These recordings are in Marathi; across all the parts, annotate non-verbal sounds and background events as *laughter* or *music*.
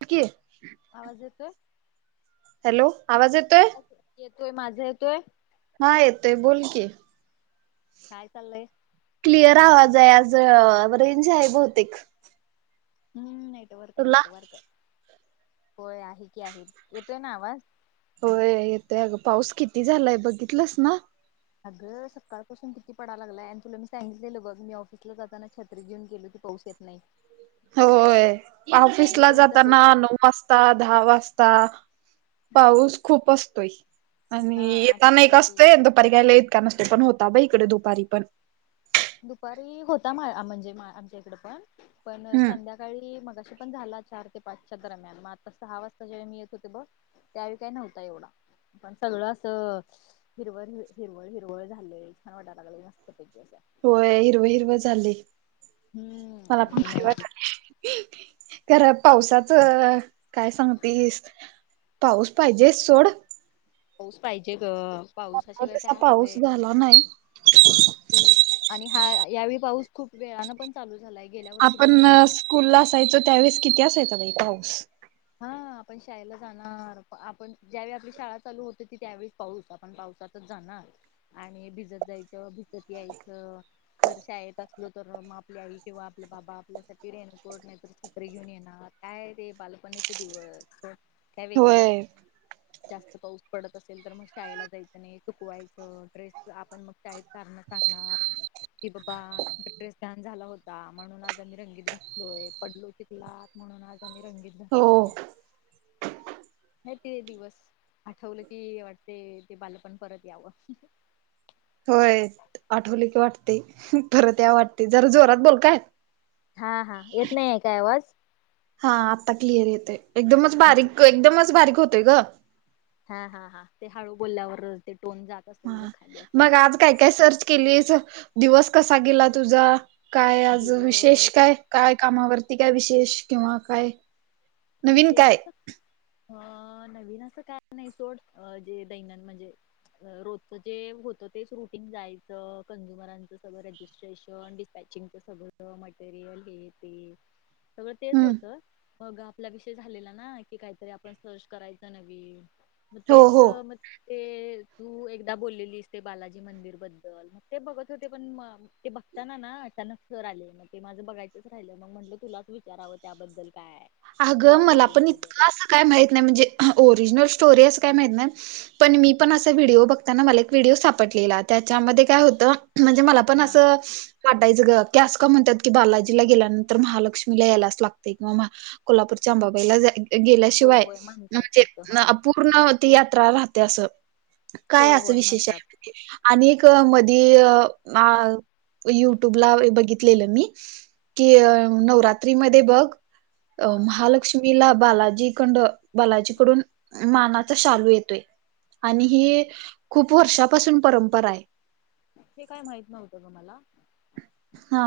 *unintelligible* आवाज येतोय? हॅलो. आवाज येतोय? येतोय. माझा येतोय? हा येतोय. बोल की. काय चाललंय? क्लिअर आवाज आहे आज. रेंज आहे बहुतेक. हम्म. नेटवर्क तुला नेटवर्क. होय आहे की आहे. येतोय ना आवाज? होय येतय अगं. पाऊस किती झालाय बघितलंस ना. अगं सकाळपसून किती पडा लागलाय आणि तुला मी सांगितलेलं बघ मी ऑफसला जाताना छत्री घेऊन गेल पाऊस येत नाही. होय. ऑफिस आणि ला सेम जाताना तसच नऊ वाज दहा वाजता पाऊस खूप असतोय. हा आणि येताना एक त्यावेळी असतोय. दुपारी काय लई इतका नसतोय पण होता बाई इकड दुपारी पण. दुपारी होता मा म्हणजे आमच्या इकडे पण. पण हम्म संध्याकाळी सकाळी मगाशी पण झाला चार ते पाचच्या दरम्यान, मग आता सहा वाजता जेव्हा मी येत होते बघ त्या वेळी काय नव्हता एवढा. पण सगळं असं हिरवळ हिरवळ हिरवळ झालय. छान वाटायला लागलय मस्तपैकी असं. होय. हिरवं हिरवं झालंय. हम्म मला आणि पण भारी मग वाटालय. खर पावसाचं काय सांगतीस. पाऊस पाहिजेचं सोड. पाऊस पाहिजे ग. पाहिजे पावसाशिवाय काय तसा हाय पाऊस झाला नाही. हो. आणि हा यावेळी पाऊस खूप वेळान पण चालू झालाय. गेल्या वर्षी बघ आपण ना स्कूल ला असायचो त्यावेळेस किती असायचा बाई पाऊस. हा. आपण शाळेला जाणार. आपण ज्यावेळी आपली शाळा चालू होत होती, त्यावेळीस पाऊस. आपण पावसात जाणार आणि भिजत जायचं. भिजत यायचं. जर शाळेत असलो तर मग आपली आई किंवा आपले बाबा आपल्यासाठी रेण कोठ नाहीतर छत्री घेऊन येणार. काय ते बालपणीचे दिवस हं काय वेगळेच होय. जास्त पाऊस पडत असेल तर मग शाळेला जायचं नाही चुकवायचं ड्रेस आपण मग शाळेत. करण सांगणार. कि बाबा ड्रेस ध्यान झाला होता म्हणून आज आम्ही रंगीत घातलोय पडलो ती ''--'' लात म्हणून आज आम्ही रंगीत हो घातलोय. नाही ते दिवस आठवलं की वाटते ते बाल पण परत यावं. होय आठवली की वाटते परत या वाटते जरा जोरात बोल काय. हा हा, येत नाहीय काय आवाज. हा आत्ता क्लिअर येतय एकदमच बारीक एकदमच बारीक होतय ग. हा हा हा, ते हळू बोलल्यावर ते टोन जात''--'' असेल ग हा खाली असं मग आज काय काय सर्च केलीच दिवस कसा गेला तुझा. काय आज विशेष दिवस काय काय कामावरती काय विशेष किंवा काय. नवीन विशेष काय असं. अ नवीन असं काय नाही सोड जे दैनंद म्हणजे. अ रोजचं जे होतं तेच रुटीन जायचं कंझ्युमरांचं सगळं रेजिस्ट्रेशन डिस्पॅचिंग. सगळं मटेरियल हे ते. ह *inaudible* सगळं तेच होतं बघा. आपला विषय झालेला ना की काहीतरी आपण सर्च करायच नवी मग हो तेच हो. म''--'' ते तू एकदा बोललेलीस बालाजी मंदिर बद्दल मग ते बघत होते पण म. ते बघताना ना अचानक सर आले मग ते माझं बघायचंच राहिलं मग म्हंटलं तुलाच विचारावं त्याबद्दल काय. अगं मला नॉलेज पण वगैरे इतकं असं काय माहित नाही म्हणजे हा ओरिजिनल स्टोरी असं काय माहित नाही. पण मी पण असा व्हिडिओ बघताना मला एक व्हिडिओ सापडलेला त्याच्यामध्ये काय होतं. म्हणजे मला पण हा असं. वाटायचं ग की असं का म्हणतात की बालाजीला गेल्यानंतर महालक्ष्मीला यायलाच लागते किंवा. कोल्हापूरच्या अंबाबाईला ज गे होय गेल्याशिवाय होय म्हणतात म्हणजे तसं हा आ पू''--'' पूर्णावती यात्रा राहते असं काय होय असं होय विशेष म्हणतात हाय. अनेक मधी आ. युट्यूबला बघितलेलं मी की नवरात्री मधे बघ. अ हा महालक्ष्मीला बालाजी कंड बालाजीकडून मानाचा शालू येतोय. आणि ही खूप वर्षापासून परंपरा आहे. हे काय माहित नव्हतं ग मला. हा,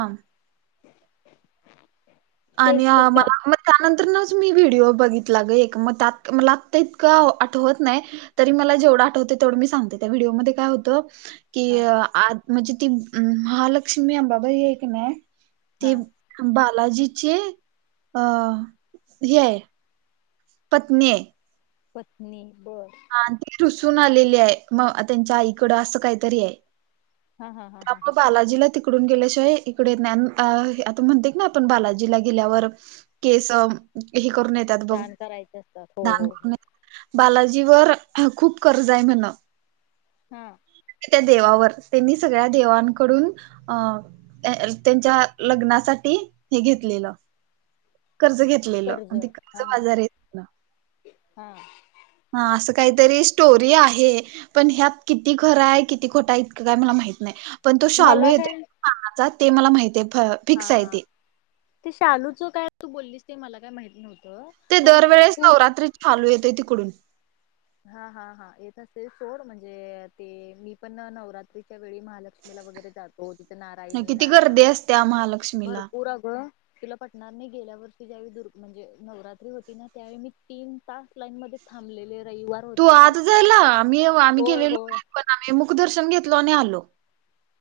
*inaudible* आणि *unintelligible* मग त्या आमाला त्यानंतरनच मी व्हिडिओ बघितला ग एक मग त्यात मला आता इतकं व आठवत नाही. तरी मला जेवढं आठवते तेवढं मी सांगते त्या व्हिडिओमध्ये काय होतं. की हा आत म्हणजे ती महालक्ष्मीबाबा हे क नाही हा ते. बालाजीचे अ हे हाय. पत्नी हाय. पत्नी होय. आ ती रुसून आलेली आहे मग त्यांच्या आईकडं असं काहीतरी आहे. हा हा हा हा हा आपलं बालाजीला ती. इकडून गेल्याशिवाय इकडे येत नाही आन अ हे म्हणते ना आपण बालाजीला गेल्यावर. केस हे करून येतात बघ दान करायचे असतात हो दान हो करून येत्यात. बालाजीवर खूप कर्ज आहे म्हण ह ते त्या देवावर त्यांनी सगळ्या देवांकडून अ त्या त्यांच्या लग्नासाठी हे घेतलेलं कर्ज घेतलेलं कर्ज आणि ते कर्ज हा हा बाजरी आहेत. हा हा असं काहीतरी स्टोरी आहे पण ह्यात किती खराय किती खोटाय इतकं काय मला माहित नाही पण तो शालू मला येते काय पानाचा ते मला माहितेय फ हा ते शालूचं काय तू बोललीस ते मला काय माहीत नव्हतं ते पण दरवेळेस तू नवरात्री शालू येतोय तिकडून. हा हा हा येत असेल सोड म्हणजे ते मी पण नवरात्रीच्या वेळी महाल मीला वगैरे जातो तिथं नारायणी किती गर्दी नारायणी अस असत्या महालक्ष्मीला भरपूर अगं तुला पटणार नाही गेल्या वर्षी ज्यावेळी दुर् म्हणजे नवरात्री होती ना त्यावेळी मी तीन तास लाईन मध्ये थांबलेले रईवार तू आज जायला आम्ही आम्ही गेलेलो होय काय पण आम्ही मुकदर्शन घेतलो आणि आलो.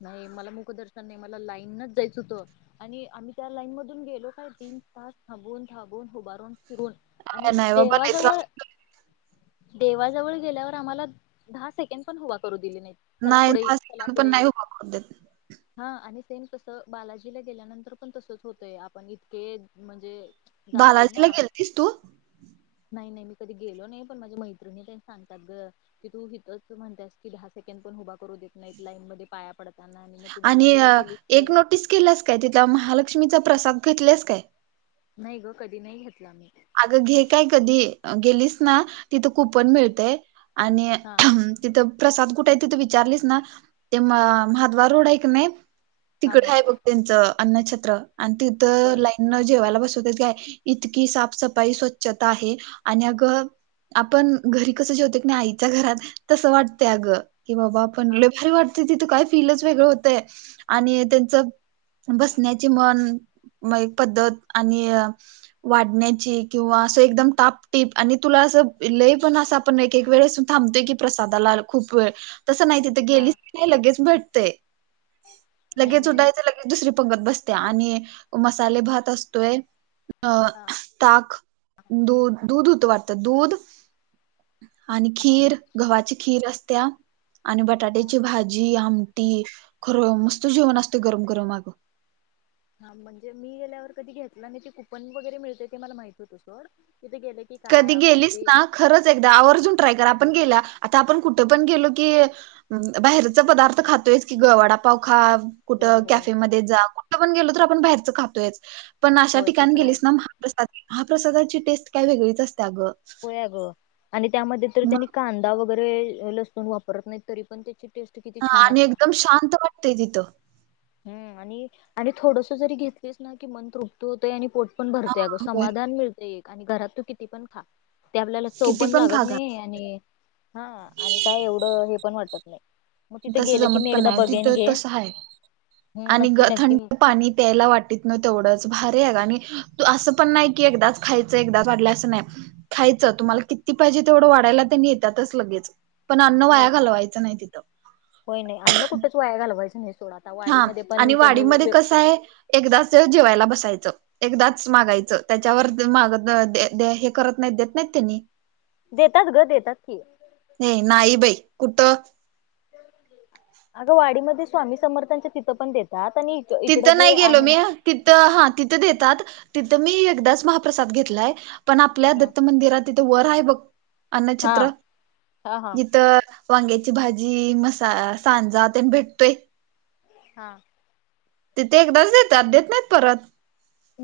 नाही मला मुकदर्शन नाही मला लाईनच जायचं हुत आणि आम्ही त्या लाईन मधून गेलो काय तीन तास थांबून थाबून हुबारून फिरून आणि नाही बाबा लय त्रास देवाजवळ देवाजवळ गेल्यावर आम्हाला दहा सेकंड पण उभा करू दिली नाही चला नाही पुढे दहा चला सेकंद पुढे *unintelligible* हा आणि सेम तसं बालाजीला गेल्यानंतर पण तसच होतंय आपण इतके म्हणजे जातोय बालाजीला ना गेलतीस तू नाही नाही मी कधी गेलो नाही पण माझी मैत्रिणी तेन सांगतात गं. की तू हितचं म्हणतास की दहा सेकंड पण उभा करू देत नाहीत लाईन मध्ये पाया ताना आणि मग तू आणि बालाजीला गेलीस एक तर नोटीस केल्यास काय, तिथल्या महालक्ष्मीचा प्रसाद घेतल्यास काय? नाही ग कधी नाही घेतला मी. अगं घे काय कधी गेलीस ना तिथं कूपन हा मिळतय आणि हा तिथं प्रसाद कुठाय तिथं विचारलीस ना ते म म्हादबा रोड हाय कनी हा तिकडे हा आहे बघ त्यांचं अन्नछत्र आणि तिथं बर लाइ न जेवायला बसवत्यात काय इतकी साफ-सफाई, स्वच्छता आहे आणि अग आपण घरी कसं जेवतोय कनी आईच्या घरात तसं वाटत अग की बाबा पण हा लई भारी वाटतय तिथं काय फीलच वेगळं होतय आणि त्यांच बसण्याची म्हण म पद्धत आणि वाढण्या ची किंवा अस एकदम टापटीप आणि तुला अस लई पण अस आपण एक एक वेळेस थांबतोय की प्रसादाला खूप वेळ तस नाही तथ गेलीस हा कनी लगेच भेटतय नाही लगेच नाही मी उडायच लगे दुसरी पंगत बसत्या आणि मसाले भात असतोय, अ हा ताक दूध दूध हुत वाटत दूध आणि हा खीर गव्हाची खीर असत्या आणि बटाट्याची भाजी, आमटी खरं मस्त जेवण असतय गरम गरम अगं हा म्हणजे मी गेल्यावर कधी घेतल नाही ते कूपन वगैरे मिळते ते मला माहित होतं सोड तिथे गेले की काय कधी आपण गेलीस ते ना खरंच एकदा आवर्जून ट्राय कर आपण गेला आता आपण कुठं पण गेलो की बाहेरच पदार्थ खातोयच की गं वाडापाव खा कुठ होय होय कॅफेमध्ये जा कुठं पण गेलो तर आपण बाहेरच खातोयच पण अशा होय ते ठिकाणी तर आहेच गेलीस ना म्हा प्रसाद म्हा प्रसादाची टेस्ट काय वेगळीच असते आगं होय आग आणि त्यामध्ये तर त्यांनी कांदा वगैरे लसुण वापरत नाही तरी पण त्याची टेस्ट किती छान असते. शांतपणे ते घेतो. हम आणि थोडस जरी घेतलीस ना की मन तृपत होतय आणि पोट पण हा भरतेय अगं होय समाधान मिळते एक आणि घरात तू किती पण खा ते आपल्याला चव किती पण खा लागत गा नाही आणि हा आणि काय एवढं हे पण वाटत नाही मग तिथे तस गेलं की जमत मी पण एकदा आहे बघेन तिथं घे तस आहे हम्म, आणि नक्की ग नक्की थंड पाणी प्यायला वाटी तेवढंच भार आहे ग आणि तू असं पण नाही की एकदाच खायचं एकदाच वाढल्या असं नाही. खायचं तुम्हाला किती पाहिजे तेवढं वाढायला त्यांनी येतातच लगेचं पण अन्न होय वाया घालवायचं नाही तिथं होय नाही अन्न कुठेच वाया घालवायचं नाही सोडा आता हा वाडीमध्ये पण आणि त्यांनी वे- वाडीमध्ये वे- कसं आहे एकदाच जेवायला बसायचं. एकदाच मागायचं त्याच्यावर माग हे करत नाही देत नाहीत त्यांनी देतात ग देतात की नाही बाई कुठं? अगं वाडीमध्ये स्वामी समर्थांच्या तिथं पण देतात आणि इकडं तिथं जे नाही गेलो आहे ना मी तिथं हा तिथं देतात तिथं मी एकदाच महाप्रसाद घेतलाय. पण आपल्या हा दत्त मंदिरात तिथे वर आहे बघ हा अन्नछत्र हा हा जिथं वांग्याची भाजी मसा सांजा तेन भेटतोय. हा तिथं एकदाच देतात देत नाहीत परत.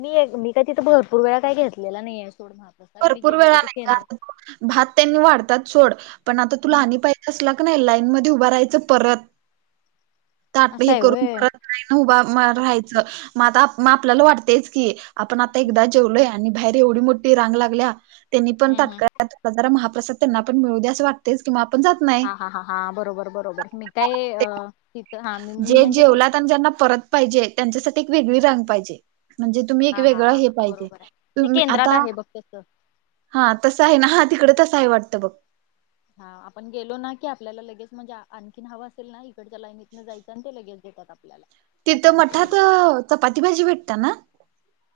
मी एक मी का तिथं भरपूर वेळा काय घेतलेला नाहीय आहे सोड महाप्रसाद मी भरपूर गेली की वेळा ते नाही का केंद्र भात त्यांनी वाढतात सोड पण आता तुला हम्म आणि पाहिजे असला. नाही लाईन म उभ राहायच परत ताट असं हे आहे करून व्हय परत का ना उभा राहायचं म आपल्याला वाटतेच की आपण आता एकदाच जेवलोया आणि बाहेर एवढी मोठी रांग लागल्या त्यांनी पण हम्म हम्म तकाळ्यात महाप्रसाद त्यांना पण मिळवू द्या असं वाटत. तेच किंवा आपण जात नाही. हा हा हा हा बरोबर बरोबर मी काय अ तिथं हा मी मी जे म्हणजे ति जेवलात आणि ज्यांना परत पाहिजे त्यांच्यासाठी एक वेगळी रांग पाहिजे म्हणजे तुम्ही एक हा हा वेगळं हा हे हा पाहिजे बरोबर आहे ते तुम् केंद्रात आता आहे बघ तसं हा तसं आहे ना हा तिकडे तसं आहे वाटतं बघ हा आपण गेलो ना की आपल्याला लगेज म्हणजे आणखीन हवं असेल ना इकडच्या लाईनीतनं जायचं आणि ते लगेज देतात आपण तिथं मठात चपाती भाजी भेटत ना?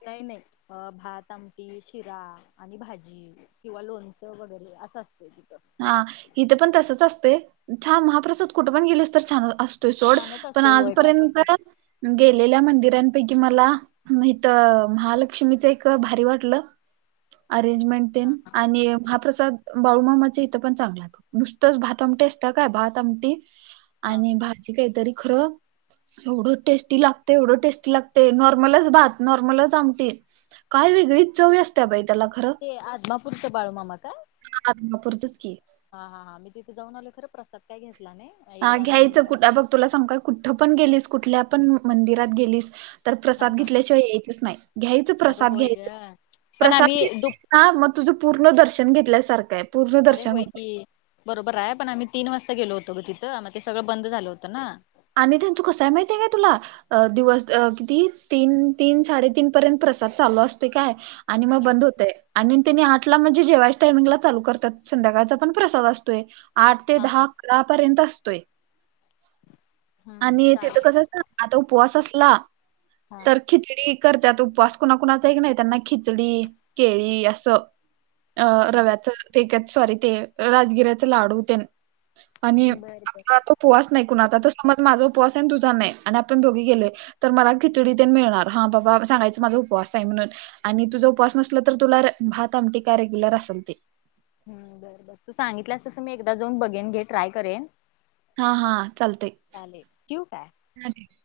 नाही नाही. अ भात आमटी शिरा आणि भाजी किंवा लोणचं वगैरे असं असतंय तिथं हा इथे पण तसच असते छान महाप्रसाद कुठे पण गेलेस तर छान असतो. त सोड छानच पण असतोय होय काय पण आजपर्यंत गेलेल्या मंदिरांपैकी मला नाही तर महालक्ष्मीच एक भारी वाटलं अरेंजमेंट हा आणि महाप्रसाद बाळू मामा इथं पण चांगल नुसतंच भात आमटी असत काय भात आमटी हा आणि भाजी काहीतरी खरं एवढं टेस्टी लागते एवढं टेस्टी लागतय नॉर्मलच भात नॉर्मलच आमटी काय वेगळीच चवी असते बाई त्याला खरं ते आदमापुरचे नपुुरष बाळूमामा का? आदमापुरचे की हा हा हां मी तिथे जाऊन आलो खरं प्रस्ताद काय घेतला नाही. ह एकदा आम्ही घ्यायचं कुठ उन्हाळ्यात बघ तुला सांग का कुठं पण गेलीस कुठल्या पण मंदिरात गेलीस. तर हा प्रसाद हा घेतल्याशिवाय यायचच नाही. घ्यायचं अगं प्रसाद होय ग घ्यायच. पण प्रसाद आम्ही घ दुप हा मग तुझं पूर्ण दर्शन घेतल्यासारखं आहे. पूर्ण अरे दर्शन होय की बरोबर आहे. पण आम्ही तीन वाजता गेलो होतो ग तिथं. मग ते सगळं बंद झालं होतं ना? आणि त्यांचं कसंय माहितीय काय तुला? अ हा दिवस किती तीन तीन साडेतीन पर्यंत प्रसाद चालू असतोय काय? आणि मग हा बंद होतय. आणि त्यांनी आठ ला म्हणजे जे वायच्या टायमिंगला चालू करतात संध्याकाळचा पण प्रसाद असतोय. आठ ते हा दहा - अकरा पर्यंत असतोय. हम्म हम्म आणि तेथ चालते कसं आता उपवास असला हा तर खिचडी करत्यात उपवास कुणा -कुणाचाही की नाही त्यांना खिचडी केळी असं अ बर रव्याच ते क सॉरी ते राजगिऱ्याच लाडू तेन आणि बर बर आपला आता उपवास नाही कुणाचा? तर समज माझा उपवास आहे आणि तुझा नाही आणि आपण दोघी गेलोय तर मला खिचडी तेन मिळणार हा बाबा सांगायचं माझा उपवास आहे म्हणून आणि तुझं उपवास नसला तर तुला भात आमटी काय रेग्युलर असेल ते. हम बरं बर तू सांगितल्यास तसं मी एकदा जाऊन बघेन घे. ट्राय करेन. हा हा चालतंय चाले ठेऊ काय? *unintelligible*